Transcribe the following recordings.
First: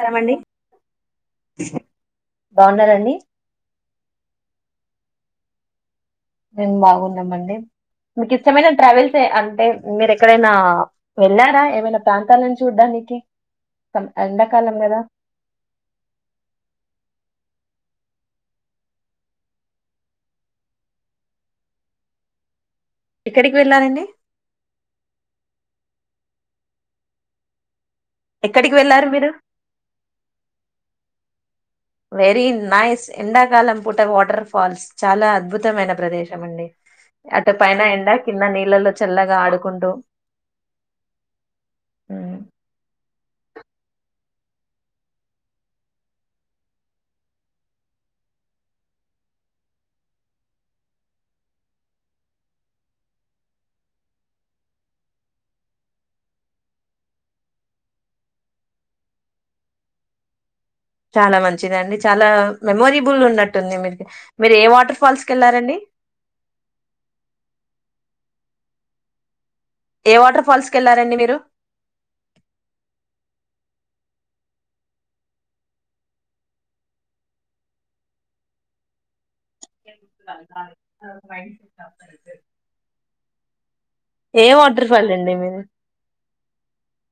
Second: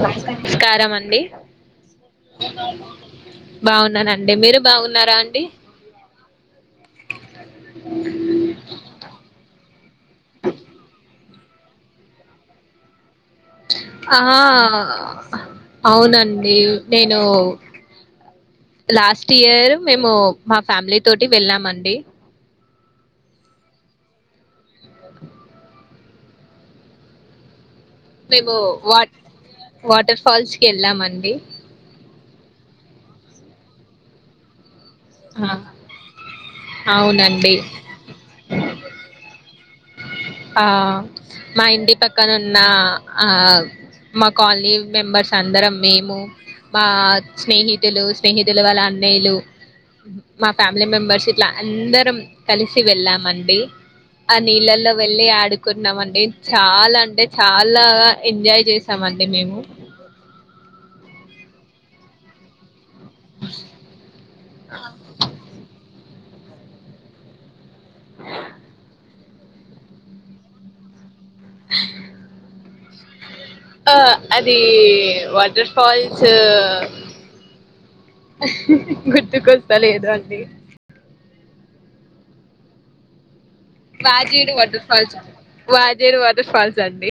నమస్కారమండి నమస్కారం అండి బాగున్నారండి బాగున్నానండి మీరు బాగున్నారా అండి మేము బాగున్నామండి మీకు ఇష్టమైన ట్రావెల్స్ ఏ- అంటే మీరు ఎక్కడైనా వెళ్ళారా ఏమైనా ప్రాంతాలను చూడ్డానికి ఆ అవునండి నేను లాస్ట్ ఇయర్ మేము మా ఫ్యామిలీ తోటి వెళ్ళామండి ఎక్కడికి వెళ్ళరండి మేము ఎక్కడికి వా వెళ్ళారు మీరు వాటర్ ఫాల్స్ కి వెళ్ళామండి వెరీ నైస్ ఎండాకాలం పూట వాటర్ ఫాల్స్ చాలా ఆ అద్భుతమైన ప్రదేశం అండి అవునండి అటు పైన ఎండ కింద నీళ్ళలో చల్లగా ఆడు కుంటు ఆ మా ఇంటి పక్కన ఉమ్, ఉన్న ఆ మా కాలనీ మెంబర్స్ అందరం మేము మా స్నేహితులు స్నేహితులు వల్ల అన్నయ్యలు ఉమ్ మా ఫ్యామిలీ మెంబర్స్ ఇట్లా అందరం కలిసి వెళ్ళామండి ఆ నీళ్లలో వెళ్ళి ఆడుకున్నామండి చాలా అంటే చాలా ఎంజాయ్ చేసామండి మేము చాలా మంచిదండి చాలా మెమోరీ బుల్ ఉన్నట్టుంది మీ మీరు ఏ వాటర్ ఫాల్స్ కి వెళ్లారండి ఏ వాటర్ ఫాల్స్ కి వెళ్ళరండి మీరు అ ఆ అది వాటర్ ఫాల్స్ గుతుకు ఏ వాజేడు వాటర్ ఫాల్ ఫాల్స్ అండి మీది వాజేడు వాటర్ ఫాల్స్ అండి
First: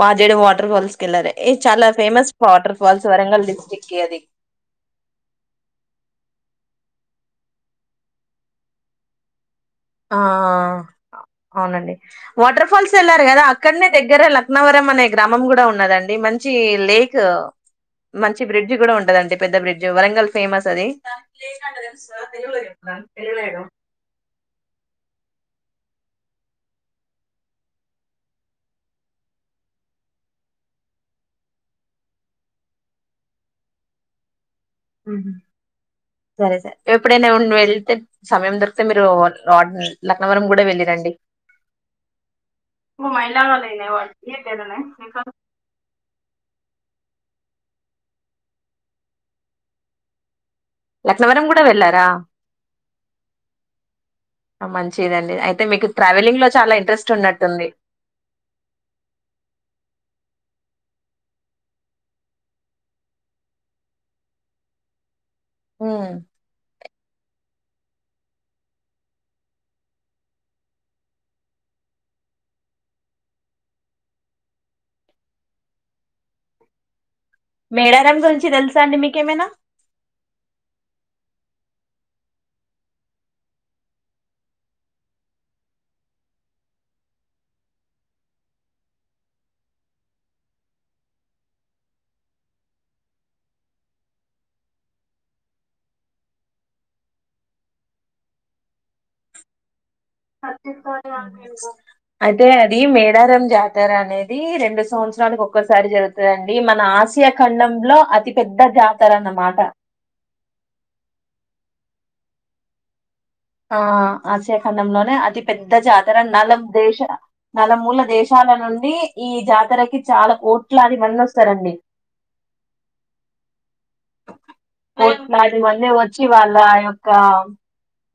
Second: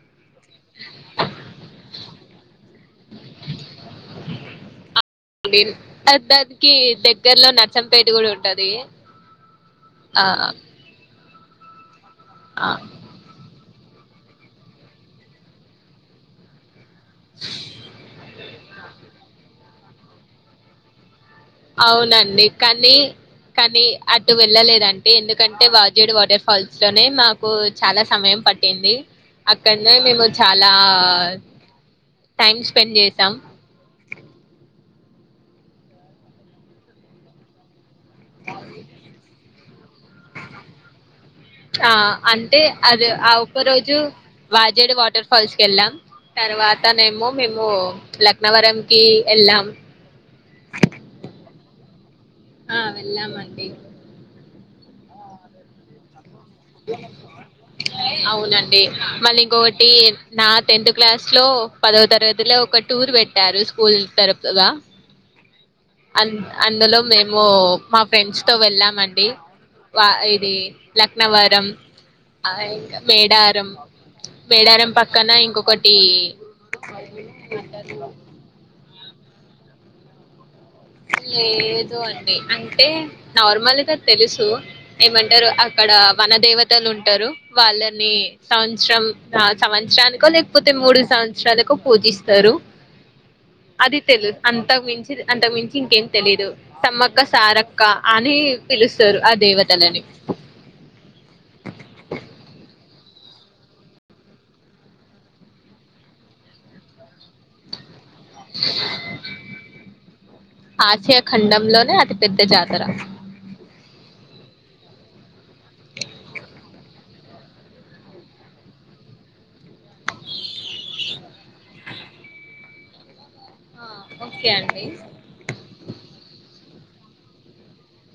వాజేడు వాటర్ ఫాల్స్ కెళ్లరేది చాలా famous water fall water falls Warangal district కే అది దానికి దగ్గరలో నసంపేట కూడా ఉంటది ఆ అవునండి వాటర్ ఆ ఫాల్స్ వెళ్ళారు కదా అక్కడనే దగ్గర లక్నవరం అనే గ్రామం కూడా ఉన్నదండి మంచి లేక్ క్ మంచి బ్రిడ్జ్ కూడా ఉంటదండి పెద్ద బ్రిడ్జ్ వరంగల్ ఫేమస్ అది అవునండి కానీ కానీ అ ఇటు వెళ్ళలేదంటే ఎందుకంటే వాజేడి వాటర్ ఫాల్స్ లోనే మాకు చాలా సమయం పట్టింది అక్కడనే మేము చాలా టైమ్ స్పెండ్ చేసాం సరే సర ఎప్పుడైనా వెళ్తే సమయం దొరికితే మీరు పోవాలి డ్ లక్నవరం కూడా వెళ్ళిరండి ఆ అంటే అది ఆ ఒక్క రోజు వాజేడి వాటర్ ఫాల్స్ కి వెళ్ళాం తర్వాతనేమో మేము లక్నవరం కి వెళ్ళాం లక్నవరం కూడా వెళ్ళారా ఆ వెళ్ళమండి మంచిదండి అయితే మీకు ట్రావెలింగ్ లో చాలా ఇంట్రెస్ట్ ఉన్నట్టుంది అవునండి మళ్ళీ ఇంకొకటి నా టెన్త్ క్లాస్ లో పదో తరగతిలో ఒక టూర్ పెట్టారు స్కూల్ తరపుగా ఉమ్. అ అందులో మేము మా ఫ్రెండ్స్ తో వెళ్ళామండి వా ఇది లక్నవరం ఆ ఇంకా మేడారం మేడారం పక్కన ఇంకొకటి మేడారం గురించి తెలుసా అండి మీకేమైనా లేదు అండి అంటే నార్మల్గా తెలుసు ఏమంటారు అక్కడ వన దేవతలు ఉంటారు వాళ్ళని సంవత్సరం సంవత్సరానికో లేకపోతే మూడు సంవత్సరాలకు పూజిస్తారు అది తెలుదు అంత మించి అంత మించి ఇంకేం తెలిదు సమ్మక్క సారక్క అని పిలుస్తారు ఆ దేవతలని డారం జాతర అనేది రెండు సంవత్సరనికి ఒక్కసారి జరుగుతుందండి మన ఆసియా ఖండంలో పెద్ద జాతర అన్నమాట ఆసియా ఖండం లో దే అతి పెద్ద జాతర ఆ ఆశయఖండంలోనే అతి పెద్ద జాతర నల దేశ నలమూల దేశాలు ాల నుండి ఈ జాతరకి చాలా కోట్లాది మంది వస్తారండి ఆ ఓకే అండి దనివన్న వచ్చి వాళ్ళ ఆ యొక్క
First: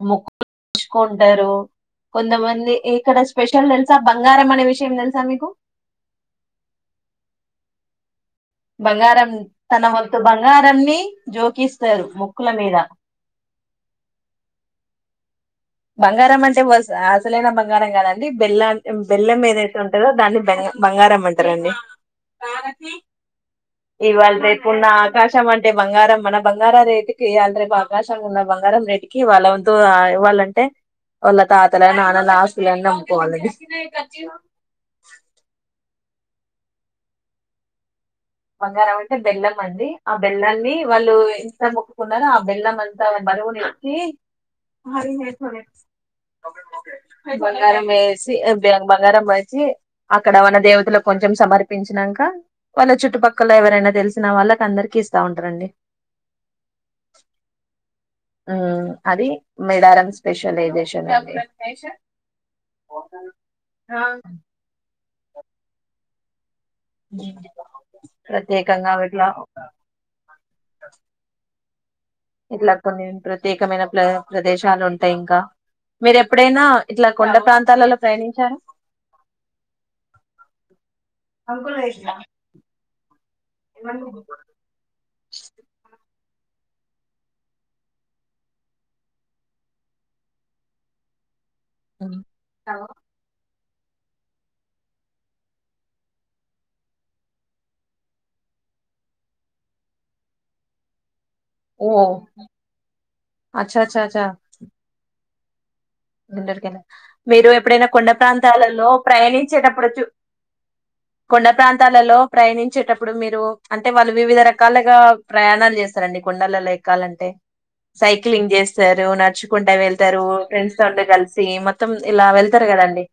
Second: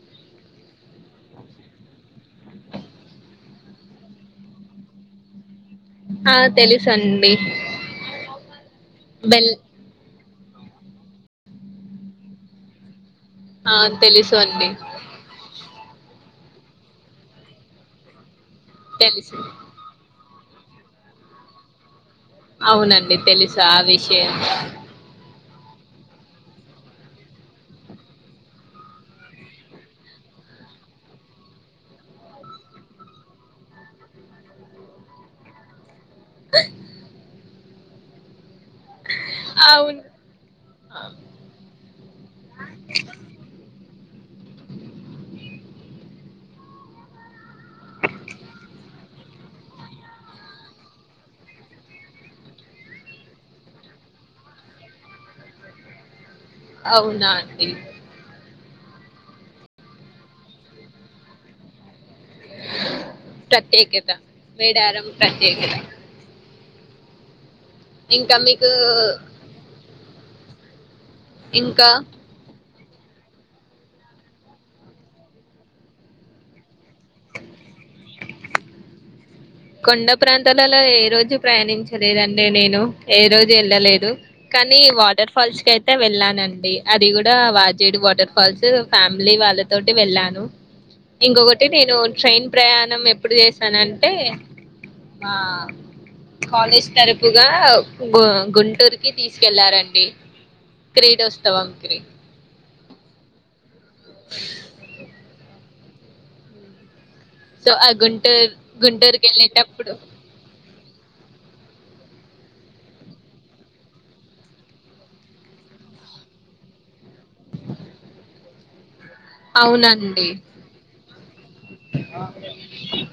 ముకు చుకుంటారు కొంతమంది ఇక్కడ స్పెషల్ తెలుసా బంగారం అనే విషయం తెలుసా మీకు ఆ తెలుసండి బంగారం తన వంతు బంగారాన్ని జోకిస్తారు మొక్కుల మీద ఆ తెలుసు అండి బంగారం అంటే అసలైన బంగారం కాదండి బెల్లం తెలుసు బెల్లం ఏదైతే ఉంటుందో దాన్ని బంగారం అంటారండి అవునండి తెలుసు ఆ విషయం ఇవాళ రేపు ఉన్న ఆకాశ శం అంటే బంగారం మన బంగారం రేటు కి [unintelligible] అవకాశం ఉన్న బంగారం రేటు కి వాళ్ళ వంతు ఇవ్వాలంటే టే వాళ్ళ తాతల నాన్నల ఆస్తులన్నీ అమ్ముకోవాలండి ఆ ట బంగారం అంటే బెల్లం అండి అవును ఆ బెల్లన్ని ఆ, వాళ్ళు ఎంత మొక్కుకున్నారో ఆ బెల్లం అంతా బరువు [unintelligible] బంగారం వేసి వే బంగారం వేసి అక్కడ వన దేవతలకు కొంచెం సమర్పించిన కా వాళ్ళ చుట్టుపక్కల ఎవరైనా తెలిసినా వాళ్ళకి అందరికి ఇస్తా ఉంటారండి అవునా అండి అది మేడారం స్పెషలైజేషన్ అండి ప్రత్యేకత మేడారం ప్రత్యేకత ఇంకా మీకు ప్రత్యేకంగా విట్లా ఇంకా ఇట్లా కొన్ని ప్రత్యేకమైన ప్ర ప్రదేశాలు ఉంటాయి ఇంకా మీరు ఎప్పుడైనా ఇట్లా కొండ ప్రాంతాలలో ప్రయాణించారా కొండ ప్రాంతాలలో ఏ రోజు ప్రయాణించలేదండి నేను ఏ రోజు వెళ్ళలేదు కానీ వాటర్ ఫాల్స్ కి అయితే వెళ్ళానా అండి అది కూడా వాజేడు వాటర్ ఫాల్స్ ఫ్యామిలీ వాళ్ళతోటి వెళ్ళాను ఇంకొకటి నేను ఉమ్. ట్రైన్ ప్రయాణం ఎప్పుడు చేసానంటే మా కాలేజ్ తరపుగా గు గుంటూరుకి తీసుకెళ్లారండి క్రీడోత్సవం కి చా చా చా [unintelligible] మీరు సో ఎప్పుడైనా ఆ కొండ గుంటూరు ప్రాంతాలలో గుంటూరుకి ప్రయాణించేటప్పుడు వెళ్ళేటప్పుడు చ కొండ ప్రాంతాలలో ప్రయాణించేటప్పుడు మీరు అంటే వాళ్ళు వివిధ రకాలుగా ప్రయాణాలు చేస్తారండి కొండలలో ఎక్కాలంటే సైక్లింగ్ చేస్తారు నడుచుకుంటే వెళ్తారు అవునండి ఫ్రెం తోటి కలిసి మొత్తం ఇలా వెళ్తారు కదండీ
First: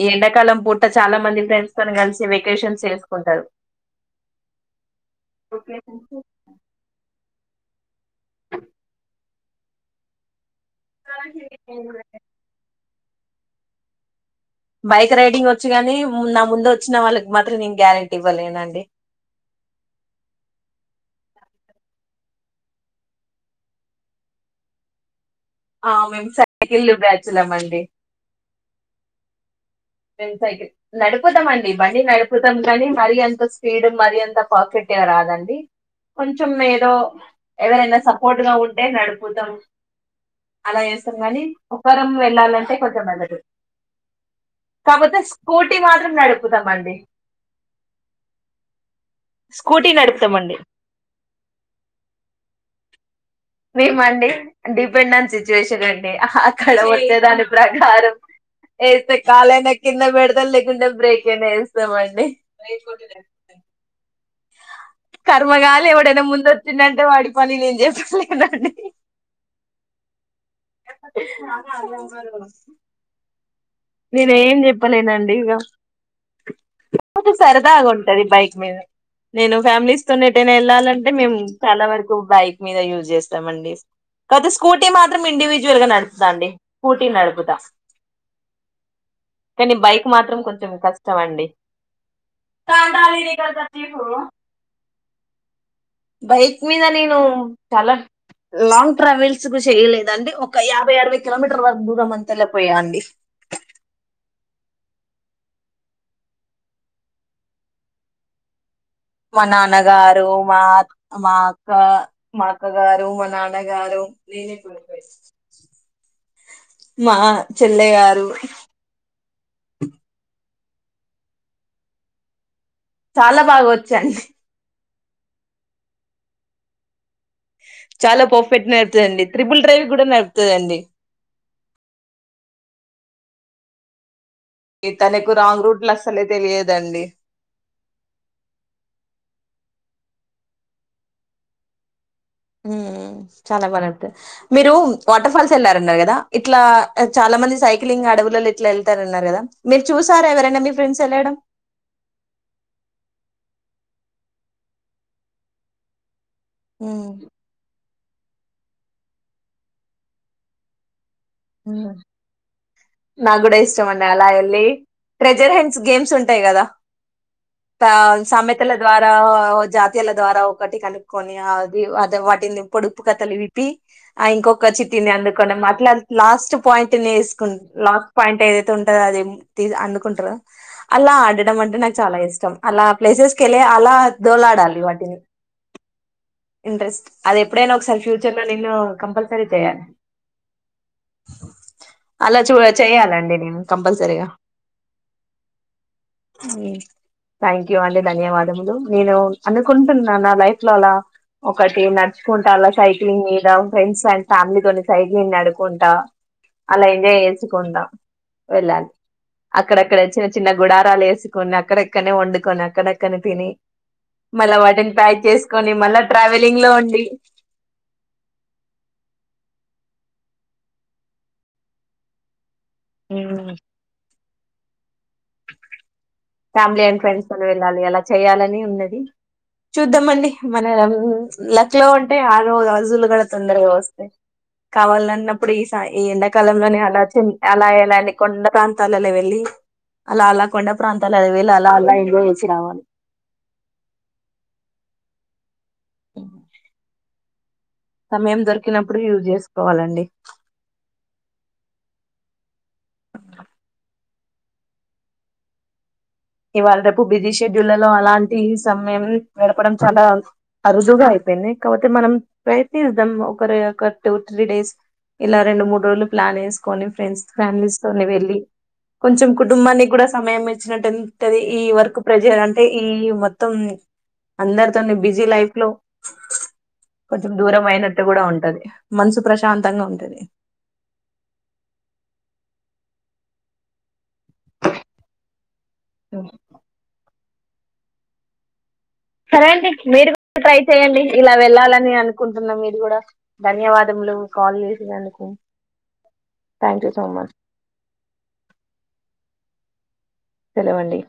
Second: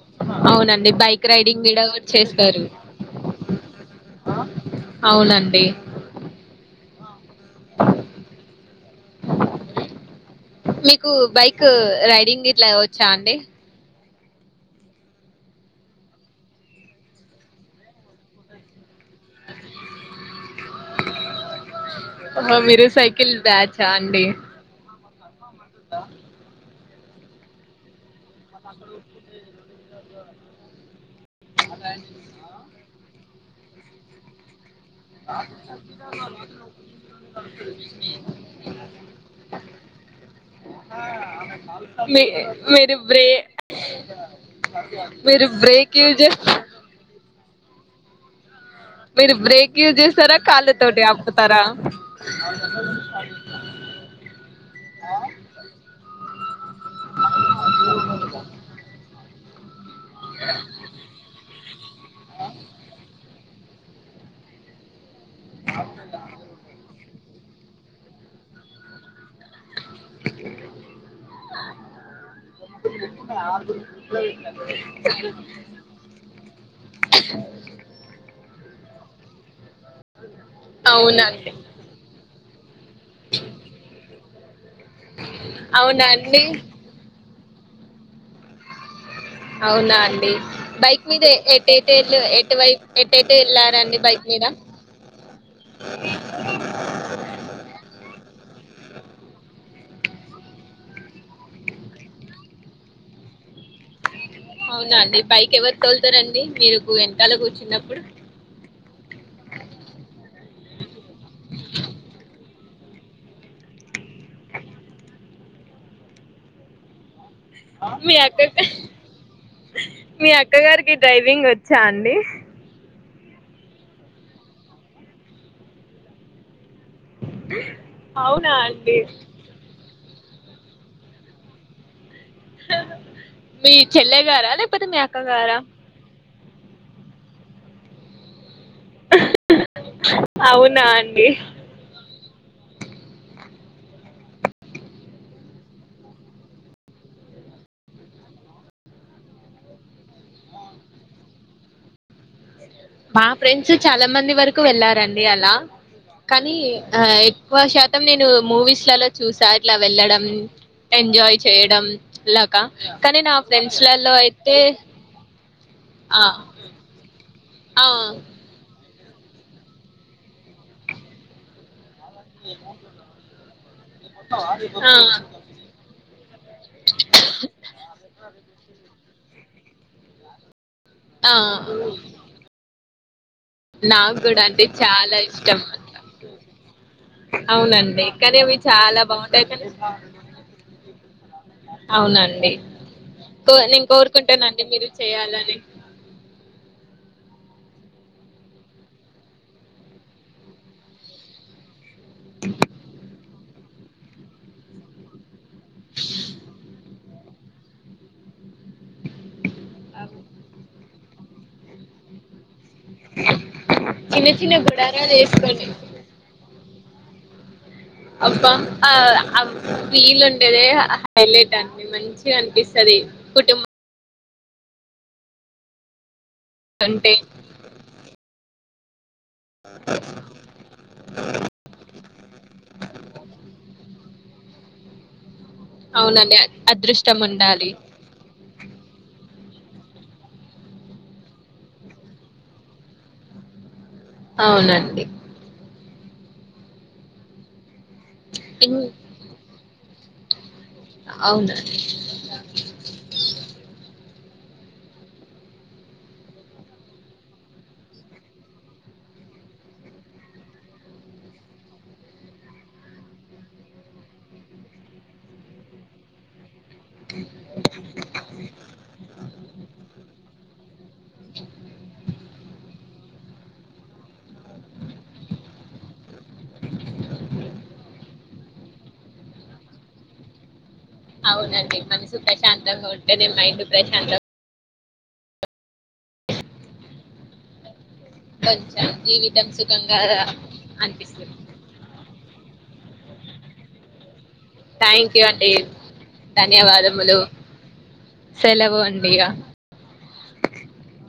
ఈ ఎండాకాలం పూట అవునండి చాలా బైక్ మంది రైడింగ్ ఫ్రెండ్స్ కూడా తని కలిసి వెకేషన్స్ వేసుకుంటారు ఆ అవునండి మీకు బైక్ రైడింగ్ గిట్లా వచ్చా అండి బైక్ రైడింగ్ వచ్చి గాని నా ముందు వచ్చిన వాళ్ళకి మాత్రం నేను గ్యారంటీ ఇవ్వలేనండి అమ్మ మీరు సైకిల్ బ్యాచ్ అండి ఆ మేము సైకిల్ బ్యాచిలమండి [inaudible] మేము సైకిల్ నడుపుతామండి బండి నడుపుతాం గానీ మరి అంత స్పీడ్ మరి అంత ఫర్ఫెక్ట్ గా రాదండి కొంచెం ఏదో ఎవరైనా సపోర్ట్ గా ఉంటే నడుపుతాం అలా చేస్తాం కాని ఒక్కరం మీ వెళ్ళాలంటే మీరు కొంచెం బ్రే భయమైతుంది కాపోతే మీరు స్కూటీ బ్రేక్ మాత్రం యూజ్ చేస్ నడుపుతాండి మీరు బ్రేక్ స్కూటీ యూజ్ చేస్తారా నడుపుతామండి కాళ్ళు తోటి ఆపుతారా మేమండి డిపెండ్ ఆన్ సిచ్యువేషన్ అండి అక్కడ వచ్చే దాని ప్రకారం ఏస్తా కాలేనా కింద పెడతాం లేకుంటే బ్రేక్ అయినా ఏస్తా మండి కర్మగాలి ఎవడైనా ముందు వచ్చిండు అంటే వాడి పని నేను చెప్పలే [unintelligible] అ నేను ఏం చెప్పలేనండి ఇగ సరదాగా ఉంటది బయ నేను ఫ్యామిలీస్ తోనేటైనా వెళ్ళాలంటే మేము అవునండి చాలా వరకు బైక్ మీద యూస్చేస్తామండి కాపోతే స్కూటీ మాత్రం ఇండివిజువల్ గా నడుపుతా అండి స్కూటీ నడుపుత ప్త అవునా అండి కొంచెం బైక్ కష్టం మీద అండి ఎట్టైట్ అటెట్వైపే వెళ్ళారండి బైక్ [inaudible] బైక్ మీద నేను చాలా లాంగ్ ట్రావెల్స్ కు చేయలేదు యండి ఒక యాభై అరవై కిలోమీటర్ వరకు దూరం అంతా లేపోయా అండి అవునా అండి బైక్ ఎవరికి వెళ్తారండి మీరుకు ఎంనకాల కూర్చున్నప్పుడు మా నాన్నగారు మా మా అక్క మా అక్క గారూ మా నాన్నగారు నేపోయి మా చెల్లె మీ గారు అక్క క మీ అక్క గారికి డ్రైవింగ్ ఒచ్చా అండి చాలా బాగా ఒచ్చండి చాలా అవునా పర్ఫెక్ట్ అండి నడుతుందిండి ట్రిపుల్ డ్రైవ్ కూడా నడు పతుదడి మీ చెల్ల ఈ తనకు రాంగ్ రూట్లు అసలే తెలియదండి అవునా అండి హ చాలా బాగాతుంది మీరు వాటర్ ఫాల్స్ వెళ్లారన్నారు కదా ఇట్లా చాలా మంది సైకిలింగ్ అడవులలో ఇట్లా వెళ్తారున్నారు కదా మీరు చూసారా ఎవరైనా మీ ఫ్రెండ్స్ ఎళ్ళడం మా ఫ్రెండ్స్ చాలా మంది వరకు వెళ్లారండి అలా కానీ ఆ ఎక్కువ శాతం నేను మూవీస్లలో చూసా ఇట్ల వెళ్లడం ఎంజాయ్ చేయడం ఇలాగా కానీ నా నాకు కూడా ఫ్రెండ్స్ ఇష్టం అండి లలో అలా అయితే వెళ్ళి ట్రెజర్ హెండ్స్ గేమ్స్ ఆ ఉంటాయి గదా ఆ సమెతల ద్వారా జాతీయల ద్వారా ఒకటి కనుక్కకొని అద వాటిని పొడుపు కథలు విపి ఆ ఇంకొక ఆ చిట్టిని అందుకో అట్లా లాస్ట్ పాయింట్ని వేసుకు లాక్ పాయింట్ ఏదైతే ఉంటందో అది అనుకుంటారా అలా ఆ ఆడడం అంటే నాకు చాలా ఇష్టం అలా ప్లేసెస్ కేలే అలా నాకు కూడా అంటే దోలాడాలి చాలా వాటిని ఇష్టం అట్లా ఇంట్రెస్ట్ అది ఎప్పుడైనా ఒకసారి అవునండి ఫ్యూచర్ కానీ లో అవి నేను చాలా కంపల్సరీ బాగుంటాయి కానీ చేయాలి [inaudible] అలా అవునండి చూడ చెయాలండి కో నేను కంపల్సరిగా కోరుకుంటానండి మీరు చేయాలని ఉమ్ థ్యాంక్ యూ అండి ధన్యవాదములు నేను అనుకుంటున్నా నా లైఫ్ లో అలా ఒకటి నచ్చుకుంటాా సైక్లింగ్ మీద ఫ్రెండ్స్ అండ్ ఫ్యామిలీ తోని సైక్లింగ్ నిడుం అలా ఎంజాయ్ చేసుకుంటా వెళ్ళాలి అక్కడక్కడ చిన్న చిన్న గుడారాలు వేసుకొని అక్కడక్కడనే వండుకొని డక్కని తిని చిన్న మళ్ళ చిన్న వాటిని గుడారాలు ప్యాక్ వేసుకోండి చేసుకొని మళ్ళ ట్రావెలింగ్ లో ఉ [inaudible] అబ్బా ఆ వీలు ఉండే దే హైలైట్ అండి మంచిగా అనిపిస్తుంది. టది ఉమ్, కుటుంబం ఫ్యామిలీ అండ్ ఉంటే ఫ్రెండ్స్ తో ని వెళ్ళాలి ఎలా చేయాలని ఉన్నది. చూద్దామండి మన లక్ లో ఉంటే ఆ రోజు గూడా గ తొందరగా వస్తాయి కావాలన్నప్పుడు ఈ ఈ అవునండి ఎండాకాలంలోనే అలా అదృష్టం అలా ఉండాలి ఎలాని కొండ ప్రాంత తలల వెళ్ళి అలా అలా కొండ ప్రాంతాలు అది వీళ్ళు అలా అలా ఎంజాయ్ చేచి రావాలి అవునండి [unintelligible] సమయం ఇన్ దొరికినప్పుడు యూజ్ చేసుకోవాలండి అవునండి ఇవాళ రేపు బిజీ షెడ్యూల్లో అలాంటి సమయం దొరకడం చాలా అరుదుగా అయితుంది పో కాకపోతే మనం ప్రయత్నిద్దాం ఒకరు ఒక టూ త్రీ డేస్ ఇలా రెండు మూడు రోజులు ప్లాన్ ఏసుకొని కొని ఫ్రెండ్స్ ఫ్యామిలీస్ తోని వెళ్ళి కొంచెం కుటుంబానికి కూడా సమయం ఇచ్చినట్టు ఉంటది ఈ వర్కు ప్రెజర్ అంటే ఈ మొత్తం అందరితోను బిజీ లైఫ్ లో కొంచెం దూరం అయినట్టు కూడా ఉంటది మనసు ప్రశాంతంగా ఉంటది అవునండి మనసు ప్రశాంతంగా ఉంటేనే మైండ్ ప్రశాంతంగా ఉంటది ఉ బ [unintelligible] సరే అండి మీరు కూడా ట్రై చెయ్యండి ఇలా అనిపిస్తుంది వెళ్ళాలని అనుకుంటున్నాం కూడా ధన్యవాదములు కాల్ థ్యాంక్ యూ చేసినందుకు అండి థ్యాంక్ యూ సో ధన్యవాదములు మచ్ సెలవు అండి ఇక సెలవండి